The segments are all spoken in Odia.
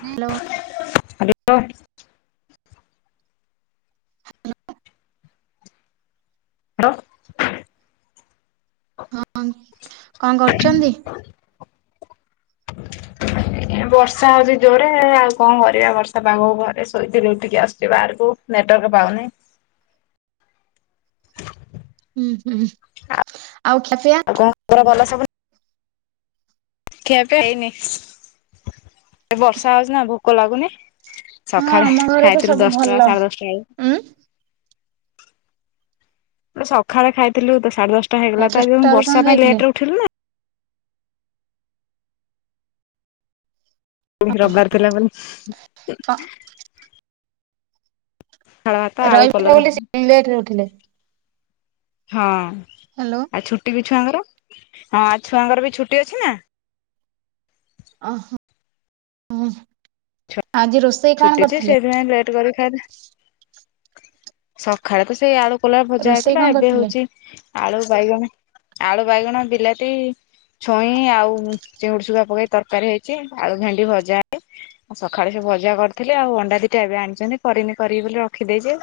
ହ୍ୟାଲୋ। [unintelligible] [unintelligible] ହ୍ୟାଲୋ। ହଁ କଣ କରୁଚନ୍ତି? ବର୍ଷା ହଉଛି ଜୋରେ ଆଉ କଣ କରିବା ବର୍ଷା ପାଗକୁ ଘରେ ଶୋଇଥିଲି ଉଠିକି ଆସୁଛି ବାହାରକୁ। ନେଟୱାର୍କ ପାଉନି। ହୁଁ ହୁଁ ଆଉ ଖିଆ ପିଆ? [unintelligible] କଣ ଭଲ ସବୁ? ଖିଆ ପିଆ ହେଇନି ଏ ବର୍ଷା ହଉଛି ନା ଭୋକ ଲାଗୁନି। ହଁ ସକାଳେ ଆମ ଘରେ ତ ଖାଇଥିଲୁ ସବୁ ଦଶଟା ଭଲ। ସାଢେ ଦଶଟା ବେଳୁ। ଉଁ ସକାଳେ ଖାଇଥିଲୁ ତ ସାଢେ ଦଶଟା ସାଢ଼େ ହେଇଗଲା ତ ଆଜି ଦଶଟା ମୁଁ ବେଳୁ କଣ ବର୍ଷା ପାଇଁ ଖାଇଥିଲେ? ଲେଟରେ ଉଠିଲୁ ନା। ରବିବାର ଥିଲା ବୋଲି ପଖାଳଭାତ, ଆଳୁ, ରହିଥିଲେ କଲରା ବୋଲି ସେ ଲେଟରେ ଉଠିଲେ। ହଁ। ହ୍ୟାଲୋ। ଆଉ ଛୁଟି ବି ଛୁଆଙ୍କର ହଁ ଆଜି ଛୁଆଙ୍କର ବି ଛୁଟି ଅଛି ନା। ଓ ହୋ ହଁ ଆଜି ରୋଷ ଛୁଟି ଯେ ସେଇଥିପାଇଁ ଲେଟ୍ କରିକି ଖାଇଲେ ସକାଳେ ତ ସେଇ ଆଳୁ କଲରା ଭଜା ରୋଷେଇ ହେଇଥିଲା କଣ ଏବେ କରିଥିଲେ? ହଉଛି ଆଳୁ, ବାଇଗଣ ଆଳୁ, ବାଇଗଣ, ବିଲାତି ଛୁଇଁ ଆଉ ଚିଙ୍ଗୁଡ଼ି ଶୁଖୁଆ ପକେଇ ତରକାରୀ ହେଇଛି ଆଳୁ ଭେଣ୍ଡି ଭଜା ହ ସକାଳେ ସେ ଭଜା କରିଥିଲି ଆଉ ଅଣ୍ଡା ଦିଟା ଏବେ ଆଣିଚନ୍ତି କରିନି କରିବି ବୋଲି ରଖିଦେଇଛି।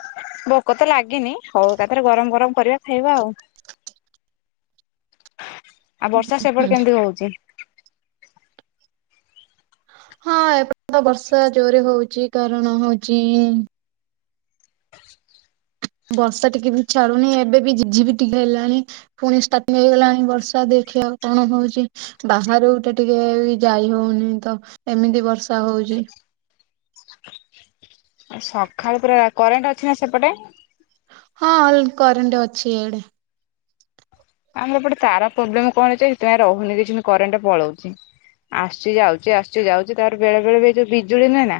ଭୋକ ତ ଲାଗିନି ହଉ ଏକାଥରେ ଗରମ ଗରମ କରିବା ଖାଇବା ଆଉ। ଆଉ ବର୍ଷା ସେପଟେ କେମିତି ହଉଛି? ହଁ ଏପ [unintelligible] ତ ବର୍ଷା ଜୋରେ ହଉଚି କାରଣ ହଉଛି ବର୍ଷା ଟିକେ ବି ଛାଡୁ଼ନି ଏବେ ବି ଝିପି ଝିପି ଟିକେ ହେଲାଣି। ପୁଣି ଷ୍ଟାର୍ଟିଂ ହେଇଗଲାଣି ବର୍ଷା ଦେଖିବା ଆଉ କଣ ହଉଛି। ବାହାରକୁ ତ ଟିକେ ଯାଇ ହଉନି ତ ଏମିତି ବର୍ଷା ହଉଚି। ସକାଳୁ ପୁରା କରେଣ୍ଟ୍ ଅଛି ନା ସେପଟେ? ହଁ କରେଣ୍ଟ୍ ଅଛି ଇଆଡ଼େ। ଆମର ଏପଟେ ତାର ପ୍ରୋବ୍ଲେମ୍ କଣ ଅଛି ସେଥିପାଇଁ ରହୁନି [unintelligible] କରେଣ୍ଟ ପଳଉଛି। ଆସୁଚି ଯାଉଛି ଆସୁଚି ଯାଉଛି ତାପରେ ବେଳେ ବେଳେ ବି ଏଇ ଯୋଉ ବିଜୁଳି ନୁହେଁ ନା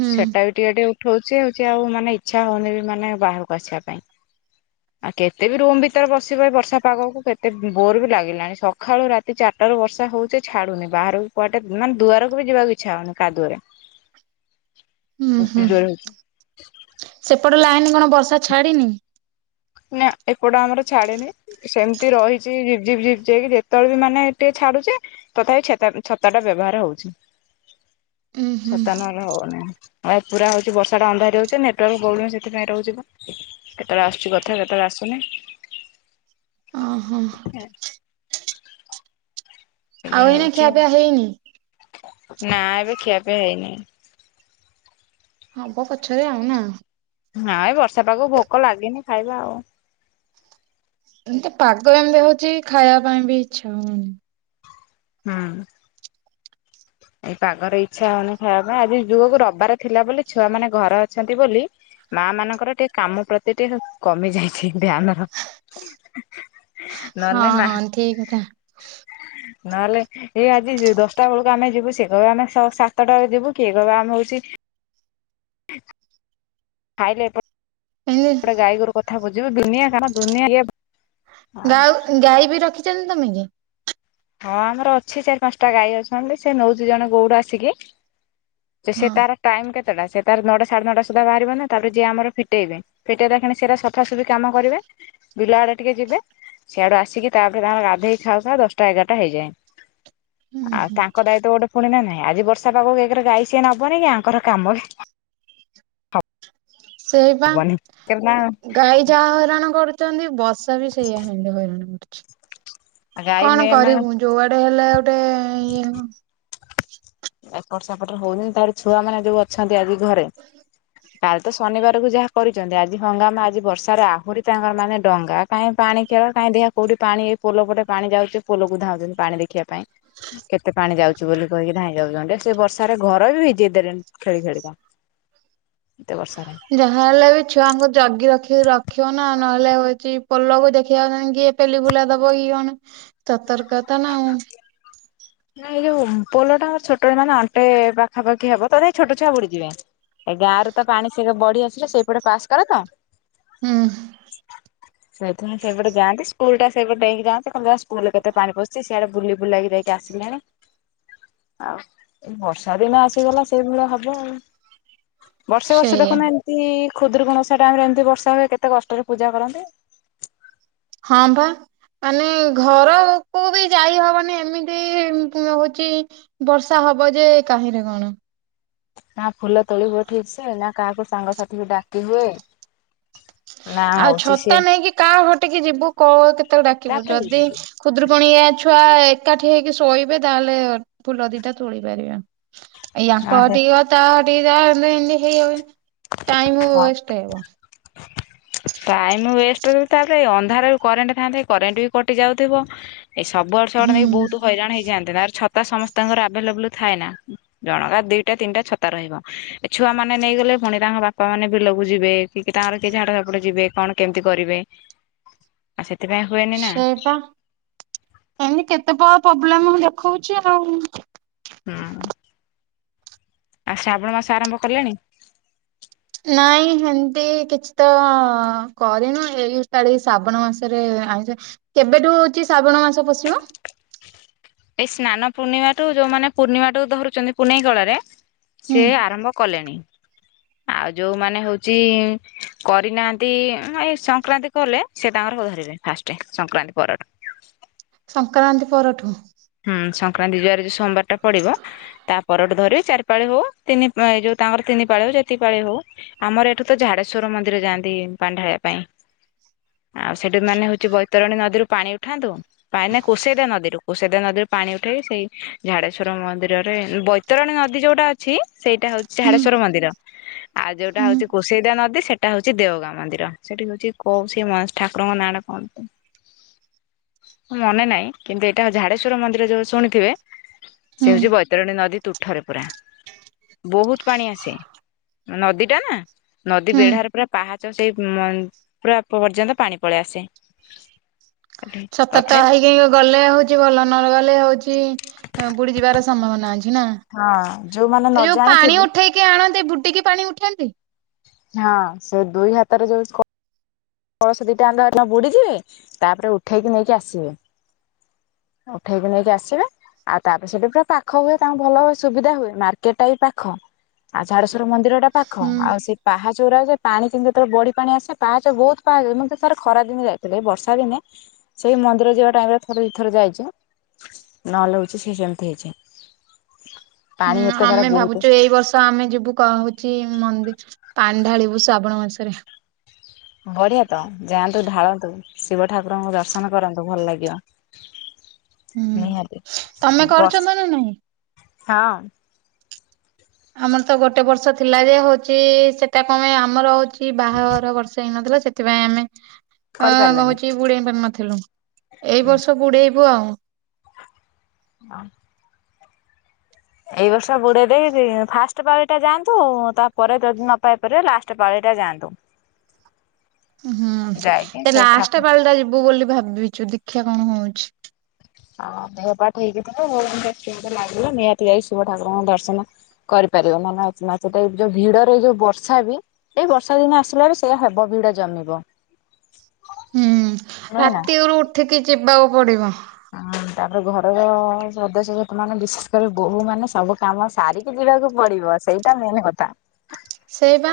ହୁଁ ସେଟା ବି ଟିକେ ଟିକେ ଉଠଉଛି ହଉଛି ଆଉ ମାନେ ଇଚ୍ଛା ହଉନି ବି ମାନେ ବାହାରକୁ ଆସିବା ପାଇଁ। ଆଉ କେତେ ବି ରୁମ୍ ଭିତରେ ବସିବ ଏ ବ ବର୍ଷା ପାଗକୁ କେତେ ବୋର୍ ବି ଲାଗିଲାଣି ସକାଳୁ ରାତି ଚାରିଟାରୁ ବର୍ଷା ହଉଛି ଛାଡୁନି ବାହାରୁ କୁଆଡ଼େ ମାନେ ଦୁଆରକୁ ବି ଯିବାକୁ ଇଚ୍ଛା ହଉନି କାଦୁଅରେ। ହୁଁ ଏତେ ହୁଁ ଜୋରେ ହଉଛି ସେପଟ ଲାଇନ୍ କଣ ବର୍ଷା ଛାଡି଼ନି? ନା ଏପଟ ଆମର ଛାଡ଼ିନି। ସେମିତି ରହିଛି ଝିପି ଝିପି ଝିପି ହେଇକି ଯେତେବେଳେ ବି ମାନେ ଟିକେ ଛାଡୁଛି ତଥାପି ଛେତା ଛତା ଟା ବ୍ୟବହାର ହଉଛି। ଉୁଁ ହୁଁ ଛତା ନହେଲେ ହବନି। ଆଉ ପୁରା ହଉଛି ବର୍ଷାଟା ଅନ୍ଧାରି ହେଉଛି ନେଟୱାର୍କ ପ୍ରୋବ୍ଲେମ୍ ସେଥିପାଇଁ ରହୁଛି ପା କେତେବେଳେ ଆସୁଚି ବ [unintelligible] ଯେତେବେଳେ ଆସୁନି। ଓ ହୋ। [inaudible] ଏଭଳି ଆଉ ଏଇନା ଖିଆ ପିଆ ହେଇନି? ନାଁ ଏବେ ଖିଆ ପିଆ ହେଇନି। ହବ ପଛରେ ଆଉ ନା? ନାଇ ବର୍ଷା ପାଗ ଭୋକ ଲାଗିନି ଖାଇବା ଆଉ। ଏମିତି ପାଗ ଏମିତି ହଉଛି ଖାଇବା ପାଇଁ ବି ଇଚ୍ଛା ହଉନି। ହୁଁ। ଏଇ ପାଗରେ ଇଚ୍ଛା ହଉନି ଖାଇବା ପାଇଁ ଆଜି ଯୁଗ ରବିବାର ଥିଲା ବୋଲି ଛୁଆ ମାନେ ଘରେ ଅଛନ୍ତି ବୋଲି ମା ମାନଙ୍କର ଟିକେ କାମ ପ୍ରତି ଟିକେ କମି ଯାଇଛି ଧ୍ୟାନ। ହଁ ଠିକ୍ କଥା। ନହେଲେ ଏ ଆଜି ଦଶଟା ବେଳକୁ ଆମେ ଯିବୁ ସିଏ କହିବ ଆମେ ସ ସାତଟାରେ ଯିବୁ କିଏ କହିବ ଆମେ ହଉଛି ଖାଇଲେ ଏ ଏମିତି ପଟେ ଗାଈ ଗୋରୁ କଥା ବୁଝିବୁ ଦୁନିଆ କାମ ଦୁନିଆ ଇଏ। ହଁ ଗାଉ ଗାଈ ବି ରଖିଛନ୍ତି ତମେ କି? ହଁ ଆମର ଅଛି ଚାରି ପାଞ୍ଚଟା ଗାଈ ଅଛନ୍ତି ସେ ନେଉଛି ଜଣେ ଗଉଡ଼ ଆସିକି। ଯେ ସେ ହଁ ତାର ଟାଇମ୍ କେତେଟା ସେ ତାର ନଅଟା ସାଢେ ନଅଟା ସୁଦ୍ଧା ବାହାରିବ ନା ତାପରେ ଯିଏ ଆମର ଫିଟେଇବେ। ଫିଟେଇ ଲା ଖିଣି ସେଇରା ସଫାସଫି କାମ କରିବେ। ବିଲ ଆଡେ ଟିକେ ଯିବେ ସିଆଡୁ ଆସିକି ତାପରେ ତାଙ୍କର ଗାଧେଇ ଖାଉ ଖାଉ ଦଶ ଟା ଏଗାରଟା ହେଇଯାଏ। ହୁଁ ଆଉ ହୁଁ। ତାଙ୍କ ଦାୟିତ୍ବ ଗୋଟେ ପୁଣି ନା ନାଇଁ ଆଜି ବର୍ଷା ପାାଗକୁ ଏକରେ ଗାଈ ସିଏ ନବନେଇଁ କି ଆଙ୍କର କାମବି ସେଇପା ହବନି। ନା ଗାଈ ଯାହା ହଇରାଣ କରୁଛନ୍ତି ବର୍ଷା ବି ସେଇୟା ହେମତି ହଇରାଣ କରୁଛି। ଗାଈ କଣ ମେ ମାନେ କରିବୁ ଯୋଉଆଡେ ହେଲେ ଗୋଟେ ଇଏ ଏପଟ ସେପଟରେ ହଉନି ତାପରେ ଛୁଆ ମାନେ ଯୋଉ ଅଛନ୍ତି ଆଜି ଘରେ କାଲି ତ ଶନିବାରକୁ ଯାହା କରିଛନ୍ତି, ଆଜି ହଙ୍ଗାମା ଆଜି ବର୍ଷାରେ ଆହୁରି ତାଙ୍କର ମାନେ ଡଙ୍ଗା କାଇଁ ପାଣି ଖେଳ କାଇଁ ଦେଖିବା କୋଉଠି ପାଣି ଏଇ ପୋଲ ପଟେ ପାଣି ଯାଉଛି, ପୋଲକୁ ଧାଉଛନ୍ତି ପାଣି ଦେଖିବା ପାଇଁ। କେତେ ପାଣି ଯାଉଛି ବୋଲି କହିକି। ଧାଇଁ ଯାଉଛନ୍ତି, ସେ ବର୍ଷାରେ ଘର ବି ଭିଜେଇ ଦେଲେନି ଖେଳି ଖେଳିିକା, ଏତେ ବର୍ଷାରେ। ଯାହା ହେଲେ ବି ଛୁଆଙ୍କୁ ଜଗି ରଖି ରଖିବ ନା ନହେଲେ ହଉଛି ପୋଲକୁ ଦେଖିବାକୁ କିଏ ପେଲି ବୁଲା ଦବ କିଏ କଣ ସତର୍କତା ନା ଆଉ। ନା ଏଇ ଯୋଉ ପୋଲଟା ଆ ଛୋଟ ମାନେ ଅଣ୍ଟେ ପାଖାପାଖି ହବ ତଥାପି ଛୋଟ ଛୁଆ ବୁଡିଯିବେ। ଏ ଗାଁ ରେ ତ ପାଣି ସେ ବଢି ଆସିଲେ ସେଇପଟେ ପାସ୍ କରେ ତ। ହୁଁ। ସେଇଥି ନି ସେ ସେପଟେ ଯାନ୍ତି ସ୍କୁଲ ଟା ସେଇପଟେ ଡ଼େଇଁକି ଜାଆନ୍ତି [unintelligible] ସ୍କୁଲ କେତେ ପାଣି ପଶିଚି ସିଆଡେ ବୁଲି ବୁଲାକି ଯଇକି ଟେ ଆସିଲାଣି ଆଉ ବର୍ଷା ଦିନ ଆସିଗଲା ସେଇଭଳିଆ ହବ ଆଉ। ବର୍ଷେ ବର୍ଷେ ସେଇଆ ଦେଖୁନ ଏମିତି ଖୁଦୁରୁକୁଣୀ ଓଷା ଟାଇମରେ ଏମିତି ବର୍ଷା ହୁଏ କେତେ କଷ୍ଟରେ ପୂଜା କରନ୍ତି। ହଁ ବା। ମାନେ ଘରକୁୁ ଉପ ବି ଯାଇ ହବନି ଏମିତି -ହଉଛି। ବର୍ଷା ହବ ଯେ କାହିଁରେ କଣ? ନା ଫୁଲ ତୋଳିବ ଠିକ ସେ ନା କାହାକୁ ସାଙ୍ଗସାଥିକୁ ଡାକି ହୁଏ ନା ଆଉ ହଉଛି ଛତା ସିଏ ନେଇକି କାହା ଘରଟିକି ଯିବୁ କ କେତେବେଳେ ଡାକିବୁ ଯଦି ଖୁଦୂରୁକୁଣଆ ଛୁଆ ଏକାଠି ହେଇକି ଶୋଇବେ ତାହେଲେ ଫୁଲ ଦିଟା ତୋଳି ପାରିବା। ଏଇ ଆକ ହଁ ଘରଠିକ ଟିକିବ ତା ଟିକ ହେଇଯାଉଛି। ଟାଇମ ୱେଷ୍ଟ ଟାଇମ ୱେଷ୍ଟ ତାପରେ ଅନ୍ଧାରରେ କରେଣ୍ଟ ଥାଆନ୍ତେ କରେଣ୍ଟ ବି କଟି ଯାଉଥିବ। ଏଇ ସବୁଆଡୁ ସବୁଆଡୁ ନେଇକି ହୁଁ ବହୁତ ହଇରାଣ ହେଇଯାଆନ୍ତି ତାର ଛତା ସମସ୍ତଙ୍କର ଆଭେଲେବୁଲ ଥାଏ ନା। ଜଣଗୁ ଦିଟା ତିନିଟା ଛତା ରହିବ ଏ ଛୁଆ ମାନ ନେଇଗଲେ ପୁଣି ତାଙ୍କ ବାପ ବାପା ମାନେ ବିଲକୁ ଯିବେ କି ତାଙ୍କର କିଏ ଝାଡ ଝପଟ ଯିବେ କଣ କେମିତି କରିବେ? ଆଉ ସେଥିପାଇଁ ହୁଏନି ନା ସେଇଟା ଏମିତି କେତେ କଣ ପ୍ରୋବ୍ଲେମ ଦେଖଉଛି ଆଉ ହୁଁ। ଆଉ ଶ୍ରାବଣ ମାସ ଆରମ୍ଭ କଲେଣି? ନାଇଁ ହେନ୍ତି କିଛି ତ ଅ କରିନୁ, ଏଇ ସ୍ଥାଳି ଶ୍ରାବଣ ମାସରେ ଆଇଁଷ କେବେଠୁ ହଉଛି ଶ୍ରାବଣ ମାସ ପଶିବ? ଏଇ ସ୍ନାନ ପୂର୍ଣ୍ଣିମାଠୁ, ଯୋଉମାନେ ପୂର୍ଣ୍ଣିମାଠୁ ଧରୁଛନ୍ତି ପୁନେଇଁ କଳାରେ ହୁଁ ସିଏ ଆରମ୍ଭ କଲେଣି। ଆଉ ଯୋଉମାନେ ହଉଛି କରିନାହାଁନ୍ତି ଏଁ ସଂକ୍ରାନ୍ତି କଲେ, ସେ ତାଙ୍କର ହ ଧରିବେ ଫାଷ୍ଟେ ସଂକ୍ରାନ୍ତି ପରଠୁ। ସଂକ୍ରାନ୍ତି ପରଠୁ? ହୁଁ। ସଂକ୍ରାନ୍ତି ଯୁଆରେ ଯୋଉ ସୋମବାରଟା ପଡିବ ତାପରଠୁ ଧରିିବେ, ଚାରି ପାଳି ହଉ ତିନି ଏଇ ଯୋଉ ତାଙ୍କର ତିନି ପାଳି ହଉ, ଯେତିକି ପାଳି ହଉ ଆମର ଏଠୁ ତ ଝାଡେଶ୍ଵର ମନ୍ଦିର ଯାଆନ୍ତି, ପାଣି ଢାଳିବା ପାଇଁ। ଆଉ ସେଠି ମାନେ ହଉଛି ବୈତରଣୀ ନଦୀରୁ ପାଣି ଉଠାନ୍ତୁ, ପାଏ ନା କୋଷେଇଟା ନଦୀରୁ କୋଷେଇ ସେଦାଇ ନଦୀରୁ ପାଣି ଉଠେଇକି, ସେଇ ଝାଡେଶ୍ୱର ମନ୍ଦିରରେ ଯୋଉ ବୈତରଣୀ ନଦୀ ଯୋଉଟା ଅ ଅଛି ସେଇଟା ହଉଛି ହୁଁ ଝାଡେଶ୍ଵର ମନ୍ଦିର, ଆଉ ଯୋଉଟା ହୁଁ ହଉଛି କୋସେଇଦା ନଦୀ ସେଟା ସେଟା ହଉଛି ଦେଓଗାଁ ମନ୍ଦିର। ସେଠି ହଉଛି କୋଉ ସେ ମ ଠାକୁରଙ୍କ ନାଁଟା କଣ? ମନେ ନାହିଁ କିନ୍ତୁ ଏଇଟା ଝାଡେଶ୍ଵର ମନ୍ଦିର ଯୋଉ ଶୁଣିଥିବେ, ସେ ହୁଁ ହଉଛି ବୈତରଣୀ ନଦୀ ତୁଠରେ ପୁରା। ବହୁତ ପାଣି ଆସେ, ନଦୀଟା ନା। ନଦୀ ହୁଁ ବେଢାରେ ପୁରା ପାହାଚ ସେଇ ଉଁ ମନ୍ ପୁରା ପର୍ଯ୍ୟନ୍ତ ପାଣି ପଳେଇ ଆସେ। ସତେ ତ ତଥାପି ହେଇ କିଏ କି ଗଲେ ହଉଛି ଭଲ, ନ ଗଲେ ହଉଛି ବୁଡି ଯିବାର ସମ୍ଭାବନା ଅଛି ନା? ହଁ ଯୋଉମାନେ ନ ଏ ଯୋଉ ପାଣି ଜାଣିଥିବେ ଉଠେଇକି ଆଣନ୍ତି, ବୁଡିକି ପାଣି ଉଠାନ୍ତି? ହଁ ସେ ଦୁଇ ହାତରେ ଯୋଉ ସ୍କୋ କଳସ ଦିଟା ଆନ୍ଦ ଆନ ବୁଡ଼ିଯିବେ, ତାପରେ ଉଠେଇକି ନେଇକି ଆସିବେ। ଉଠେଇକି ନେଇକି ଆସିବେ ଆଉ ତାପରେ ସେଠି ପୁରା ପାଖ ହୁଏ ତାଙ୍କୁ ଭଲ ସୁବିଧା ହୁଏ, ମାର୍କେଟ ଟା ବି ପାଖ ଆଉ ଝାଡେଶ୍ଵର ମନ୍ଦିରଟା ପାଖ, ହୁଁ ଆଉ ସେ ପାହାଚଉରା ଯେ ପାଣି କିନ୍ତୁ ଯେତେବେଳେ ବଢ଼ି ପାଣି ଆସେ ପାହାଚ ବହୁତ ପା ଏନୁ ସେ ତ ଥରେ ଖରା ଦିନି ଯାଇଥିଲେ, ଏ ବର୍ଷା ଦିନେ ସେଇ ମନ୍ଦିର ଯିବା ଟାଇମରେ, ଥରେ ଦି ଥର ଯାଇଚୁ ନହେଲେ ହଉଛି ସିଏ ସେମତି ହେଇଯାଏ। ହୁଁ ଆମେ ଭାବୁଛୁ ଏଇ ବର୍ଷ ତ ଆମେ ଯିବୁ କହୁଚି ମନ୍ଦିର ପାଣି ଢାଳିବୁ ଶ୍ରାବଣ ମାସରେ। ବଢିଆ ତ ଯାଆନ୍ତୁ, ଢାଳନ୍ତୁ, ଶିବ ଠାକୁରଙ୍କୁ ଦର୍ଶନ କରନ୍ତୁ, ଭଲ ଲାଗିବ। ହୁଁ। ନିହାତି। ତମେ କରୁଚ ବର୍ଷ ତ ନା ନାଇଁ? ହଁ। ଆମର ତ ଗୋଟେ ବର୍ଷ ଥିଲା ଯେ, ହଉଛି ସେଟା କମ ପାଇଁ ଆମର ହଉଛି ଏଇ ବାହାଘର ବର୍ଷେ ହେଇନଥିଲା, ସେଥିପାଇଁ ଆମେ ଅ କରିପାରିଲାନି କହୁଛି ବୁଡେଇ ପାଣି ନଥିଲୁ। ଏଇ ବର୍ଷ ବୁଡେଇବୁ ଆଉଁ। ହଁ। ଏଇ ବର୍ଷ ବୁଡେଇ ଦେଇକି ଇ ଫାଷ୍ଟ ପାଳିଟା ଯାଆନ୍ତୁ, ତାପରେ ଯଦି ନ ପାଇ ପାରିବେ ଲାଷ୍ଟ ଷ୍ଟ ପାଳିଟା ଯାଆନ୍ତୁ। [inaudible] ହୁଁ। ଯାଇକି ସେ ସେଠୁ ଠାକୁ ଲାଷ୍ଟେ ପାଳିଟା ଯିବୁ ବୋଲି ଭାବିଚୁ, ଦେଖିଆ କଣ କଣ ହଉଛି। ଆଉ ଦେହ ପା ଠିକ୍ ଥିବ [unintelligible] ମତେ ଲାଗିଲା ନିହାତି ଯାଇ ଶିବ ଠାକୁରଙ୍କ ଦର୍ଶନ କରିପାରିବ। ମନେ ଅଛି ନାଇଁ ସେଇଟା ଏ ଯୋଉ ଭିଡରେ ଏଇ ଯୋଉ ବର୍ଷା ବି ଏଇ ବର୍ଷା ଦିନ ଆସିଲାଣି ସେଇଆ ହବ ଭିଡା ଜମିବ। ହୁଁ। ନୁହେଁ ନା। ରାତିକରୁ ଉଠିକି ଯିବାକୁ ପଡିବ। ହଁ, ତାପରେ ଘରର ସଦସ୍ୟ ସେଟ ମାନେ ବିଶେଷ କରି ବୋହୂମାନେ ସବୁ କାମ ସାରିକି ଯିବାକୁ ପଡିବ ସେଇଟା ମେନ୍ କଥା। ସେଇ ବା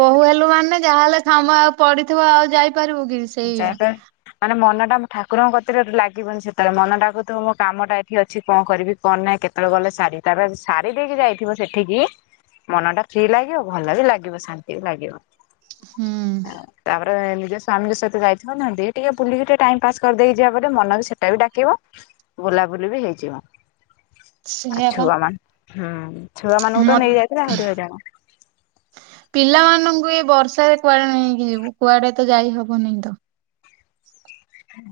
ବୋହୁ ହେଲୁ ମାନେ ଯାହାହେଲେ କାମ ଆଉ ପଡିଥିବ ଆଉ ଯାଇପାରିବୁ କି। ସେଇଆ [unintelligible] ମାନେ ମନଟା ଠାକୁରଙ୍କ କତିରେ ଲାଗିବନି ସେତେବେଳେ ମନ ଡାକୁଥିବା ମୋ କାମ ଟା ଏଠି ଅଛି କଣ କରିବି? କଣ ନାଇଁ କେତେବେଳେ ଗଲେ ସାରିବି ତାପରେ ସାରି ଦେଇକି ଯାଇଥିବ ସେଠିକି। ମନ ଟା ଫ୍ରି ଲାଗିବ, ଭଲ ବି ଲାଗିବ, ଶାନ୍ତି ବି ଲାଗିବ। ହୁଁ। ତାପରେ ନିଜ ସ୍ୱାମୀଙ୍କ ସହିତ। ଯାଇଥିବ ନା ଦେ ଏମିତି ଟିକେ ବୁଲିକି ଟିକେ ଟାଇମ୍ ପାସ୍ କରିଦେଇି ଯିବା ବେଲି ମନ ବି ସେଟା ବି ଡାକିବ। ବୁଲାବୁଲି ବି ହେଇଯିବ। ଆଉ ସେଇଆ ପା ଛୁଆ ମାନେ ହୁଁ ଛୁଆ ମାନଙ୍କୁ ମ ତ ନେଇ ଯାଇଥିଲେ ଆହୁରି ହଇରାଣ। [inaudible] ପିଲାମାନଙ୍କୁ ଏ ବର୍ଷାରେ କୁଆଡେ ନେଇକି ଯିବୁ କୁଆଡେ ତ ଯାଇ ହବନି ତ।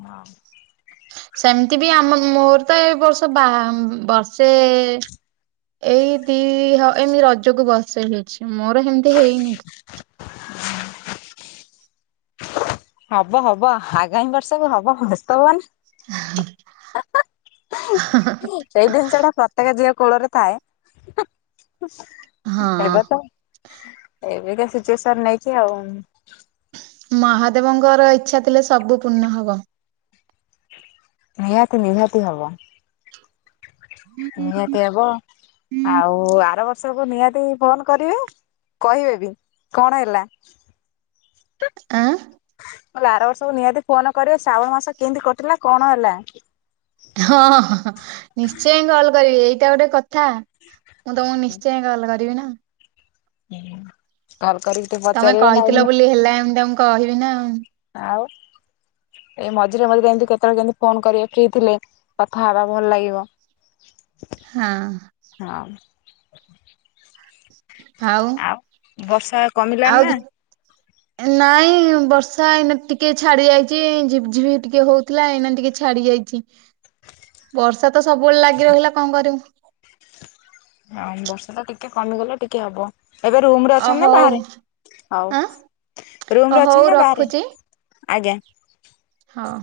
ହଁ। ସେମିତି ବି ଆମ ମୋର ତ ଏ ବର୍ଷ ବାହା ବର୍ଷେ ଏ ଏଇ ଦି ହ ଏମିତି ରଜକୁ ବର୍ଷେ ହେଇଛି ମୋର ହେମିତି ହେଇନି। [unintelligible] ହବ ହବ ଆଗାମୀ ବର୍ଷକୁ ହବ ବ୍ୟସ୍ତ ହୁଅନି। ସେଇ ଜିନିଷଟା ପ୍ରତ୍ୟେକ ଝିଅ କୋଳରେ ଥାଏ, ହଁ ଏବେ ତ। ଏବେକା ସିଚୁଏସନ ନେଇକି ଆଉ। ମହାଦେବଙ୍କର ଇଚ୍ଛା ଥିଲେ ସବୁ ପୂର୍ଣ୍ଣ ହବ। ନିହାତି ନିହାତି ହବ। ନିହାତି ହବ ଆଉ ଆର ବର୍ଷ। ସବୁ ନିହାତି ଫୋନ କରିବେ କହିବେ ବି କଣ ହେଲା? ଆଁ? ମୁଁ କହିଲି ଆର ବର୍ଷବୁ ନିହାତି ଫୋନ କରିବେ ଶ୍ରାବଣ ମାସ କେମିତି କଟିଲା କଣ ହେଲା? ହଁ ହଁ ନିଶ୍ଚୟ ହିଁ କଲ କରିବେ ଏଇଟା ଗୋଟେ କଥା। ମୁଁ ତମକୁ ନିଶ୍ଚୟ କଲ କରିବି ନା। [inaudible] କରିକି ଟିକେ ତମେ ପଚାରିବେ ନା କହିଥିଲ ବୋଲି ହେଲା ଏମିତି ତମକୁ କହିବି ନା। ଆଉ? ଏ ମଝିରେ ମଝିରେ ଏମିତି କେତେବେଳେ କେମିତି ଫୋନ କରିବେ ଫ୍ରି ଥିଲେ କଥା ହବା ଭଲ ଲାଗିବ। ହଁ। ହଁ। ଆଉ ବର୍ଷା କମିଲାଣି ଆଉ ନା। କିଛି? ନାଇଁ ବର୍ଷା ଏଇନା ଟିକେ ଛାଡି ଯାଇଛି ଝିପି ଝିପି ଟିକେ ହଉଥିଲା ଏଇନା ଟିକେ ଛାଡି ଯାଇଛି। ବର୍ଷା ତ ସବୁବେଳେ ଲାଗି ରହିଲା କଣ କରିବୁ? ହଁ ବର୍ଷା ଟା ଟିକେ କମିଗଲେ ଟିକେ ହବ। ଏବେ ରୁମରେ ଅ ଅଛ ନା ହଉ ବାହାରେ ହଉ ଆଁ ରୁମ୍ ରେ ଅ ଅଛ ହଉ ନା ବାହାରେ? ରଖୁଛି ଆଜ୍ଞା। ହଁ।